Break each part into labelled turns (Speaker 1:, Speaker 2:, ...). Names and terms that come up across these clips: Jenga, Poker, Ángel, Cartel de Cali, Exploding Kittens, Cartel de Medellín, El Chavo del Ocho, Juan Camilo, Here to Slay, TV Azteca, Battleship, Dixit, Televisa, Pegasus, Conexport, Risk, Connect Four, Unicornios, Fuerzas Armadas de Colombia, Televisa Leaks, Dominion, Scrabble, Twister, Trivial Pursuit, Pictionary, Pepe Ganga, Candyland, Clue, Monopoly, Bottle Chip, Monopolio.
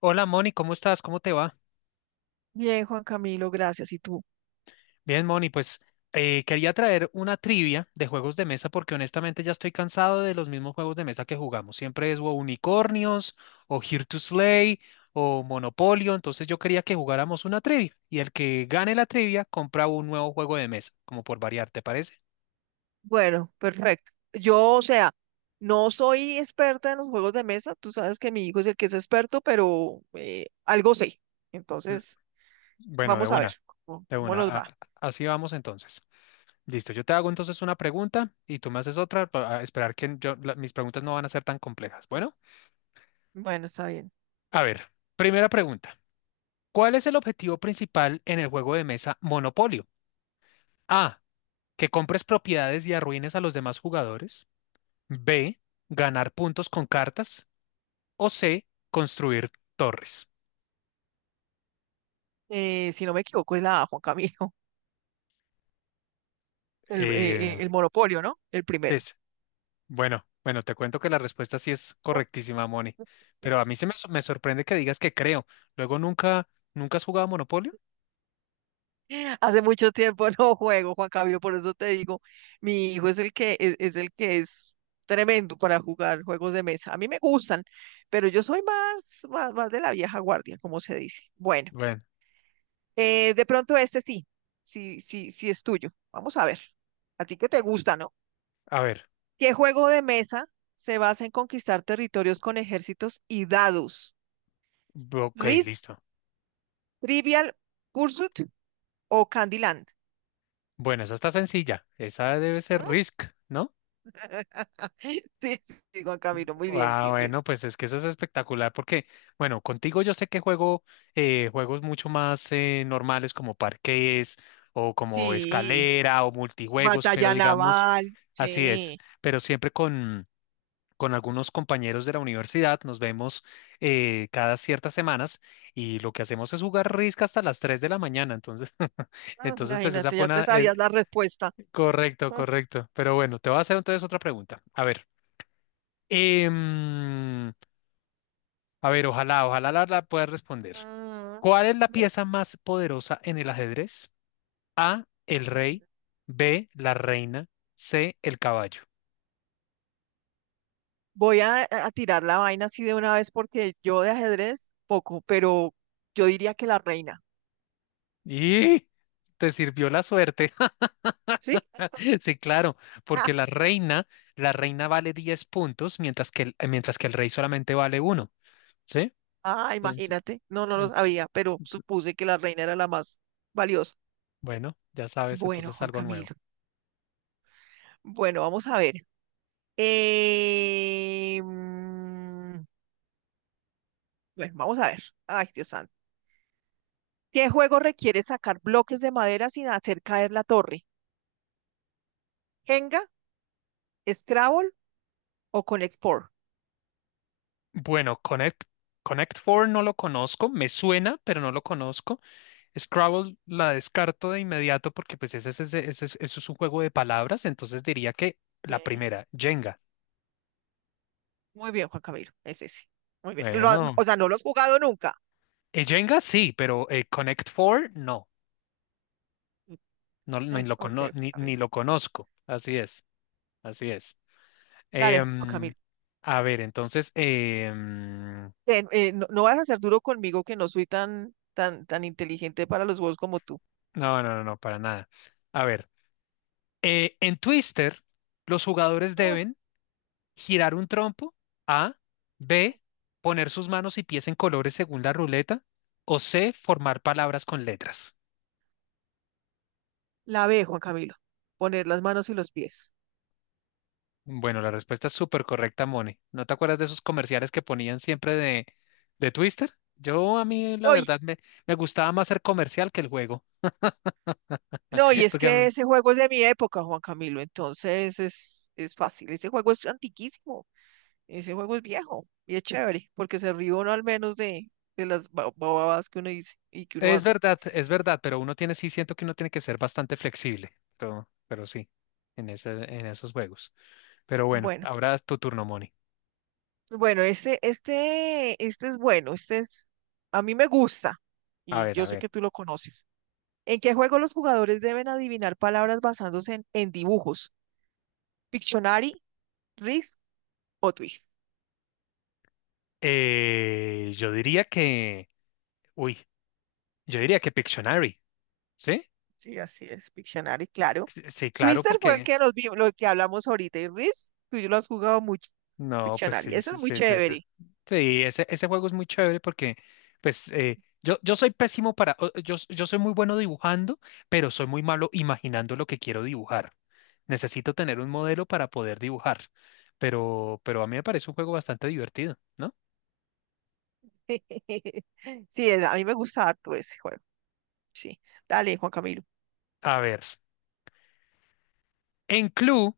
Speaker 1: Hola Moni, ¿cómo estás? ¿Cómo te va?
Speaker 2: Bien, Juan Camilo, gracias. ¿Y tú?
Speaker 1: Bien, Moni, pues quería traer una trivia de juegos de mesa porque honestamente ya estoy cansado de los mismos juegos de mesa que jugamos. Siempre es o Unicornios o Here to Slay o Monopolio. Entonces yo quería que jugáramos una trivia y el que gane la trivia compra un nuevo juego de mesa, como por variar, ¿te parece?
Speaker 2: Bueno, perfecto. Yo, o sea, no soy experta en los juegos de mesa. Tú sabes que mi hijo es el que es experto, pero algo sé.
Speaker 1: L-
Speaker 2: Entonces,
Speaker 1: Bueno, de
Speaker 2: vamos a
Speaker 1: una,
Speaker 2: ver
Speaker 1: de
Speaker 2: cómo
Speaker 1: una.
Speaker 2: nos va.
Speaker 1: Así vamos entonces. Listo, yo te hago entonces una pregunta y tú me haces otra para esperar que yo, mis preguntas no van a ser tan complejas. Bueno.
Speaker 2: Bueno, está bien.
Speaker 1: A ver, primera pregunta. ¿Cuál es el objetivo principal en el juego de mesa Monopolio? A, que compres propiedades y arruines a los demás jugadores. B, ganar puntos con cartas. O C, construir torres.
Speaker 2: Si no me equivoco, es la A, Juan Camilo,
Speaker 1: Eh,
Speaker 2: el monopolio, ¿no? El
Speaker 1: sí,
Speaker 2: primero.
Speaker 1: sí. Bueno, bueno, te cuento que la respuesta sí es correctísima, Moni. Pero a mí me sorprende que digas que creo. Luego nunca has jugado Monopolio.
Speaker 2: Hace mucho tiempo no juego, Juan Camilo, por eso te digo, mi hijo es el que es el que es tremendo para jugar juegos de mesa. A mí me gustan, pero yo soy más de la vieja guardia, como se dice. Bueno,
Speaker 1: Bueno,
Speaker 2: de pronto este sí, sí es tuyo. Vamos a ver. A ti que te gusta, ¿no?
Speaker 1: a ver.
Speaker 2: ¿Qué juego de mesa se basa en conquistar territorios con ejércitos y dados?
Speaker 1: Ok,
Speaker 2: ¿Risk,
Speaker 1: listo.
Speaker 2: Trivial Pursuit o Candyland?
Speaker 1: Bueno, esa está sencilla. Esa debe ser
Speaker 2: Mm.
Speaker 1: Risk, ¿no?
Speaker 2: Sí, sí, Juan Camilo, muy bien,
Speaker 1: Ah,
Speaker 2: sí,
Speaker 1: bueno,
Speaker 2: Riz.
Speaker 1: pues es que eso es espectacular porque, bueno, contigo yo sé que juego juegos mucho más normales como parqués o como
Speaker 2: Sí,
Speaker 1: escalera o multijuegos, pero
Speaker 2: batalla
Speaker 1: digamos,
Speaker 2: naval,
Speaker 1: así es,
Speaker 2: sí.
Speaker 1: pero con algunos compañeros de la universidad nos vemos cada ciertas semanas y lo que hacemos es jugar risca hasta las 3 de la mañana, entonces,
Speaker 2: Ah,
Speaker 1: entonces pues esa
Speaker 2: imagínate,
Speaker 1: fue
Speaker 2: ya te
Speaker 1: una,
Speaker 2: sabías la respuesta.
Speaker 1: correcto, correcto, pero bueno, te voy a hacer entonces otra pregunta. A ver. em, A ver, ojalá la verdad puedas responder.
Speaker 2: Mm. ah,
Speaker 1: ¿Cuál es la
Speaker 2: bueno.
Speaker 1: pieza más poderosa en el ajedrez? A, el rey, B, la reina, C, el caballo.
Speaker 2: Voy a tirar la vaina así de una vez porque yo de ajedrez poco, pero yo diría que la reina.
Speaker 1: Y te sirvió la suerte.
Speaker 2: ¿Sí?
Speaker 1: Sí, claro, porque la reina, la reina vale 10 puntos, mientras que mientras que el rey solamente vale uno, ¿sí?
Speaker 2: Ah,
Speaker 1: Entonces,
Speaker 2: imagínate. No, no lo
Speaker 1: en-
Speaker 2: sabía, pero supuse que la reina era la más valiosa.
Speaker 1: bueno, ya sabes,
Speaker 2: Bueno,
Speaker 1: entonces
Speaker 2: Juan
Speaker 1: algo nuevo.
Speaker 2: Camilo. Bueno, vamos a ver. Eh, Bueno, vamos a ver. Ay, Dios santo. ¿Qué juego requiere sacar bloques de madera sin hacer caer la torre? ¿Jenga, Scrabble o Conexport?
Speaker 1: Bueno, Connect Four no lo conozco, me suena, pero no lo
Speaker 2: Ujú.
Speaker 1: conozco. Scrabble la descarto de inmediato porque pues ese, es- ese- ese es- eso es un juego de palabras, entonces diría que la
Speaker 2: Sí.
Speaker 1: primera, Jenga.
Speaker 2: Muy bien, Juan Camilo. Es ese. Muy bien.
Speaker 1: Bueno,
Speaker 2: O sea, no lo has jugado nunca.
Speaker 1: Jenga sí, pero Connect Four no,
Speaker 2: Ok, Juan
Speaker 1: ni
Speaker 2: Camilo.
Speaker 1: lo conozco. Así es, así es.
Speaker 2: Dale, Juan
Speaker 1: Em,
Speaker 2: Camilo.
Speaker 1: a ver,
Speaker 2: No, no vas a ser duro conmigo que no soy tan inteligente para los juegos como tú.
Speaker 1: no, no, no, no, para nada. A ver, en Twister los jugadores
Speaker 2: Mm.
Speaker 1: deben girar un trompo, A, B, poner sus manos y pies en colores según la ruleta, o C, formar palabras con letras.
Speaker 2: La B, Juan Camilo. Poner las manos y los pies.
Speaker 1: Bueno, la respuesta es súper correcta, Mone. ¿No te acuerdas de esos comerciales que ponían de Twister? La
Speaker 2: ¡Ay!
Speaker 1: verdad, me gustaba más ser comercial que el juego,
Speaker 2: No, y es
Speaker 1: porque a
Speaker 2: que
Speaker 1: mí-
Speaker 2: ese juego es de mi época, Juan Camilo, entonces es fácil. Ese juego es antiquísimo, ese juego es viejo y es chévere, porque se ríe uno al menos de las babadas que uno dice y que uno hace.
Speaker 1: es verdad, sí siento que uno tiene que ser bastante flexible, pero sí, en esos juegos. Pero bueno,
Speaker 2: Bueno,
Speaker 1: ahora es tu turno, Moni.
Speaker 2: bueno, este es bueno, este es, a mí me gusta
Speaker 1: A
Speaker 2: y
Speaker 1: ver, a
Speaker 2: yo sé
Speaker 1: ver.
Speaker 2: que tú lo conoces. ¿En qué juego los jugadores deben adivinar palabras basándose en dibujos? ¿Pictionary, Risk o Twist?
Speaker 1: Eh, yo diría que, uy, yo diría que Pictionary, ¿sí?
Speaker 2: Sí, así es, Pictionary, claro.
Speaker 1: Sí, claro,
Speaker 2: Twister fue el
Speaker 1: porque,
Speaker 2: que nos vimos, lo que hablamos ahorita, y Risk, tú y yo lo has jugado mucho,
Speaker 1: no, pues
Speaker 2: Pictionary.
Speaker 1: sí,
Speaker 2: Ese es
Speaker 1: sí,
Speaker 2: muy
Speaker 1: sí, sí, sí.
Speaker 2: chévere.
Speaker 1: Sí, ese juego es muy chévere porque, pues, yo soy pésimo para, o- yo, s- yo soy muy bueno dibujando, pero soy muy malo imaginando lo que quiero dibujar. Necesito tener un modelo para poder dibujar, pero a mí me parece un juego bastante divertido, ¿no?
Speaker 2: Sí, a mí me gusta harto ese juego. Sí. Dale, Juan Camilo.
Speaker 1: A ver, en Clue,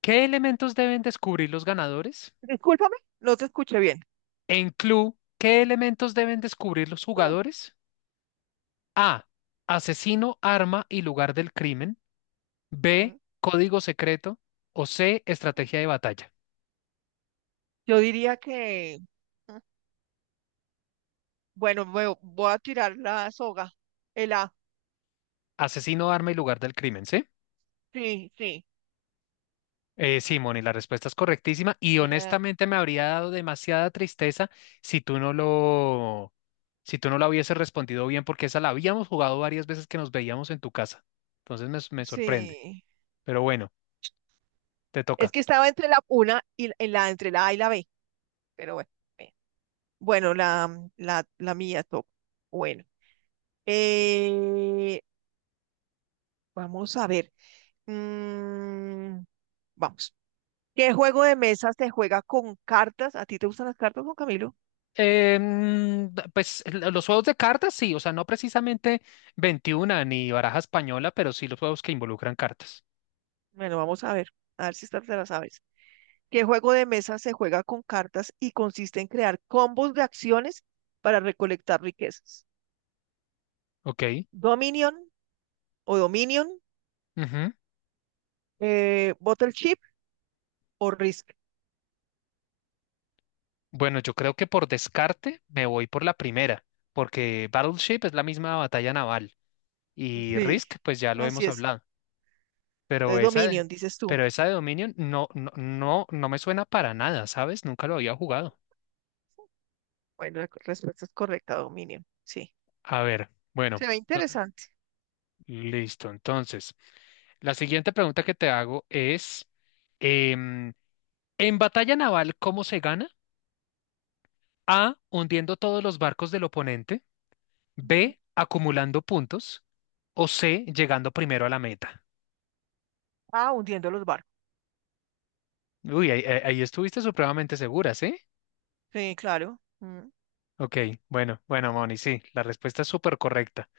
Speaker 1: ¿qué elementos deben descubrir los ganadores?
Speaker 2: Discúlpame, no te escuché bien.
Speaker 1: En Clue, ¿qué elementos deben descubrir los
Speaker 2: Mm.
Speaker 1: jugadores? A. Asesino, arma y lugar del crimen. B. Código secreto. O C.
Speaker 2: Mm.
Speaker 1: Estrategia de batalla.
Speaker 2: Yo diría que, mm, bueno, me voy a tirar la soga. El A.
Speaker 1: Asesino, arma y lugar del crimen, ¿sí?
Speaker 2: Sí, sí.
Speaker 1: Sí, Moni, la respuesta es correctísima y
Speaker 2: Eh,
Speaker 1: honestamente me habría dado demasiada tristeza si tú no lo, si tú no la hubieses respondido bien porque esa la habíamos jugado varias veces que nos veíamos en tu casa. Entonces me sorprende.
Speaker 2: sí.
Speaker 1: Pero bueno, te
Speaker 2: Es
Speaker 1: toca.
Speaker 2: que estaba entre la una y entre la A y la B, pero bueno. Bien. Bueno, la, mm, la mía top. Bueno. eh, Vamos a ver. Mm, vamos. ¿Qué juego de mesa se juega con cartas? ¿A ti te gustan las cartas, Juan Camilo?
Speaker 1: Pues los juegos de cartas, sí, o sea, no precisamente 21 ni baraja española, pero sí los juegos que involucran cartas.
Speaker 2: Bueno, vamos a ver. A ver si esta te la sabes. ¿Qué juego de mesa se juega con cartas y consiste en crear combos de acciones para recolectar riquezas?
Speaker 1: Ok.
Speaker 2: Dominion Dominion,
Speaker 1: Ujú.
Speaker 2: Bottle Chip o Risk.
Speaker 1: Bueno, yo creo que por descarte me voy por la primera, porque Battleship es la misma batalla naval y
Speaker 2: Sí,
Speaker 1: Risk, pues ya lo
Speaker 2: así
Speaker 1: hemos
Speaker 2: es.
Speaker 1: hablado, pero
Speaker 2: Entonces
Speaker 1: esa, de-
Speaker 2: Dominion, dices tú.
Speaker 1: pero esa de Dominion no, no, no, no me suena para nada, ¿sabes? Nunca lo había jugado.
Speaker 2: Bueno, la respuesta es correcta, Dominion. Sí,
Speaker 1: A ver, bueno,
Speaker 2: se ve interesante.
Speaker 1: listo. Entonces, la siguiente pregunta que te hago es... em, En batalla naval, ¿cómo se gana? A, hundiendo todos los barcos del oponente.
Speaker 2: Ujú.
Speaker 1: B, acumulando puntos. O C, llegando primero a la meta.
Speaker 2: Ah, hundiendo los barcos.
Speaker 1: Uy, ahí estuviste supremamente segura, ¿sí?
Speaker 2: Sí, claro. Mm.
Speaker 1: Ok, bueno, bueno, Moni, sí, la respuesta es súper correcta.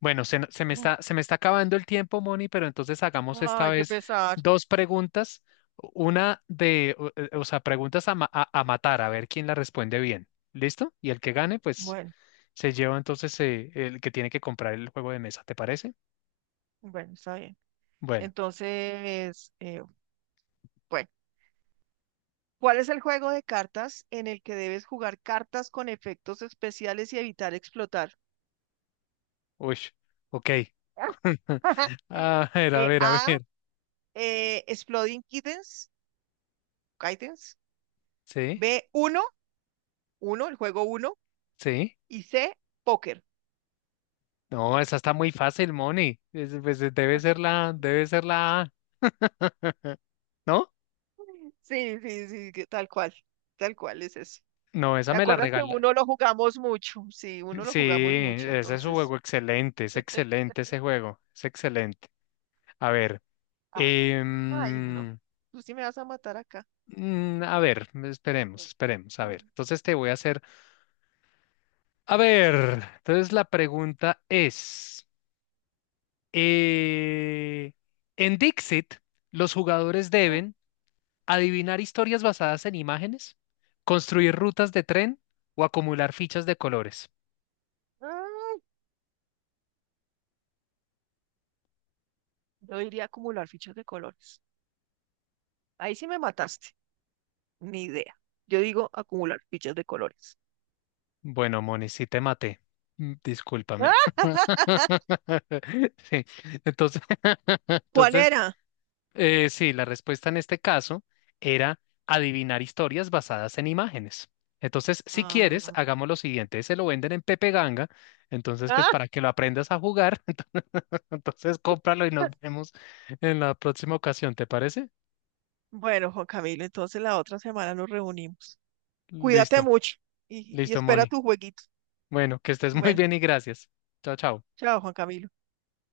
Speaker 1: Bueno, se, no-
Speaker 2: Ujú.
Speaker 1: se me está acabando el tiempo, Moni, pero entonces hagamos esta
Speaker 2: Ay, qué
Speaker 1: vez
Speaker 2: pesar.
Speaker 1: dos preguntas. Una de, o, o sea, preguntas a matar, a ver quién la responde bien. ¿Listo? Y el que gane, pues
Speaker 2: Bueno,
Speaker 1: se lleva entonces el que tiene que comprar el juego de mesa, ¿te parece?
Speaker 2: bueno, está bien.
Speaker 1: Bueno,
Speaker 2: Entonces, bueno. ¿Cuál es el juego de cartas en el que debes jugar cartas con efectos especiales y evitar explotar?
Speaker 1: uy, ok. A ver, a ver, a
Speaker 2: A,
Speaker 1: ver.
Speaker 2: Exploding Kittens, Kittens.
Speaker 1: Sí,
Speaker 2: B, uno, el juego uno.
Speaker 1: sí.
Speaker 2: Y C, Póker.
Speaker 1: No, esa está muy fácil, Moni. Pues, debe ser la A, ¿no?
Speaker 2: Sí, sí, sí, que tal cual es ese.
Speaker 1: No, esa
Speaker 2: ¿Te
Speaker 1: me la
Speaker 2: acuerdas que
Speaker 1: regala.
Speaker 2: uno lo jugamos mucho? Sí, uno lo
Speaker 1: Sí,
Speaker 2: jugamos mucho,
Speaker 1: ese es un
Speaker 2: entonces.
Speaker 1: juego excelente, es excelente ese juego, es excelente. A ver,
Speaker 2: Ah, ay, no.
Speaker 1: em,
Speaker 2: Tú sí me vas a matar acá.
Speaker 1: mm, a ver, esperemos,
Speaker 2: Ay,
Speaker 1: esperemos, a ver. Entonces te voy a hacer, a ver, entonces la pregunta es... Eh, en Dixit, los jugadores deben adivinar historias basadas en imágenes, construir rutas de tren o acumular fichas de colores.
Speaker 2: Yo iría a acumular fichas de colores. Ahí sí me mataste. Ni idea. Yo digo acumular fichas de colores.
Speaker 1: Bueno, Moni, sí te maté. Mm, discúlpame.
Speaker 2: ¡Ah!
Speaker 1: Sí, entonces,
Speaker 2: ¿Cuál
Speaker 1: entonces
Speaker 2: era?
Speaker 1: sí, la respuesta en este caso era adivinar historias basadas en imágenes. Entonces, si quieres,
Speaker 2: Ah,
Speaker 1: hagamos lo siguiente. Se lo venden en Pepe Ganga. Entonces, pues
Speaker 2: ah,
Speaker 1: para que lo aprendas a jugar, entonces, cómpralo y nos vemos en la próxima ocasión, ¿te parece?
Speaker 2: Bueno, Juan Camilo, entonces la otra semana nos reunimos. Cuídate
Speaker 1: Listo,
Speaker 2: mucho y
Speaker 1: listo,
Speaker 2: espera
Speaker 1: Moni.
Speaker 2: tu jueguito.
Speaker 1: Bueno, que estés muy
Speaker 2: Bueno,
Speaker 1: bien y gracias. Chao, chao.
Speaker 2: chao, Juan Camilo.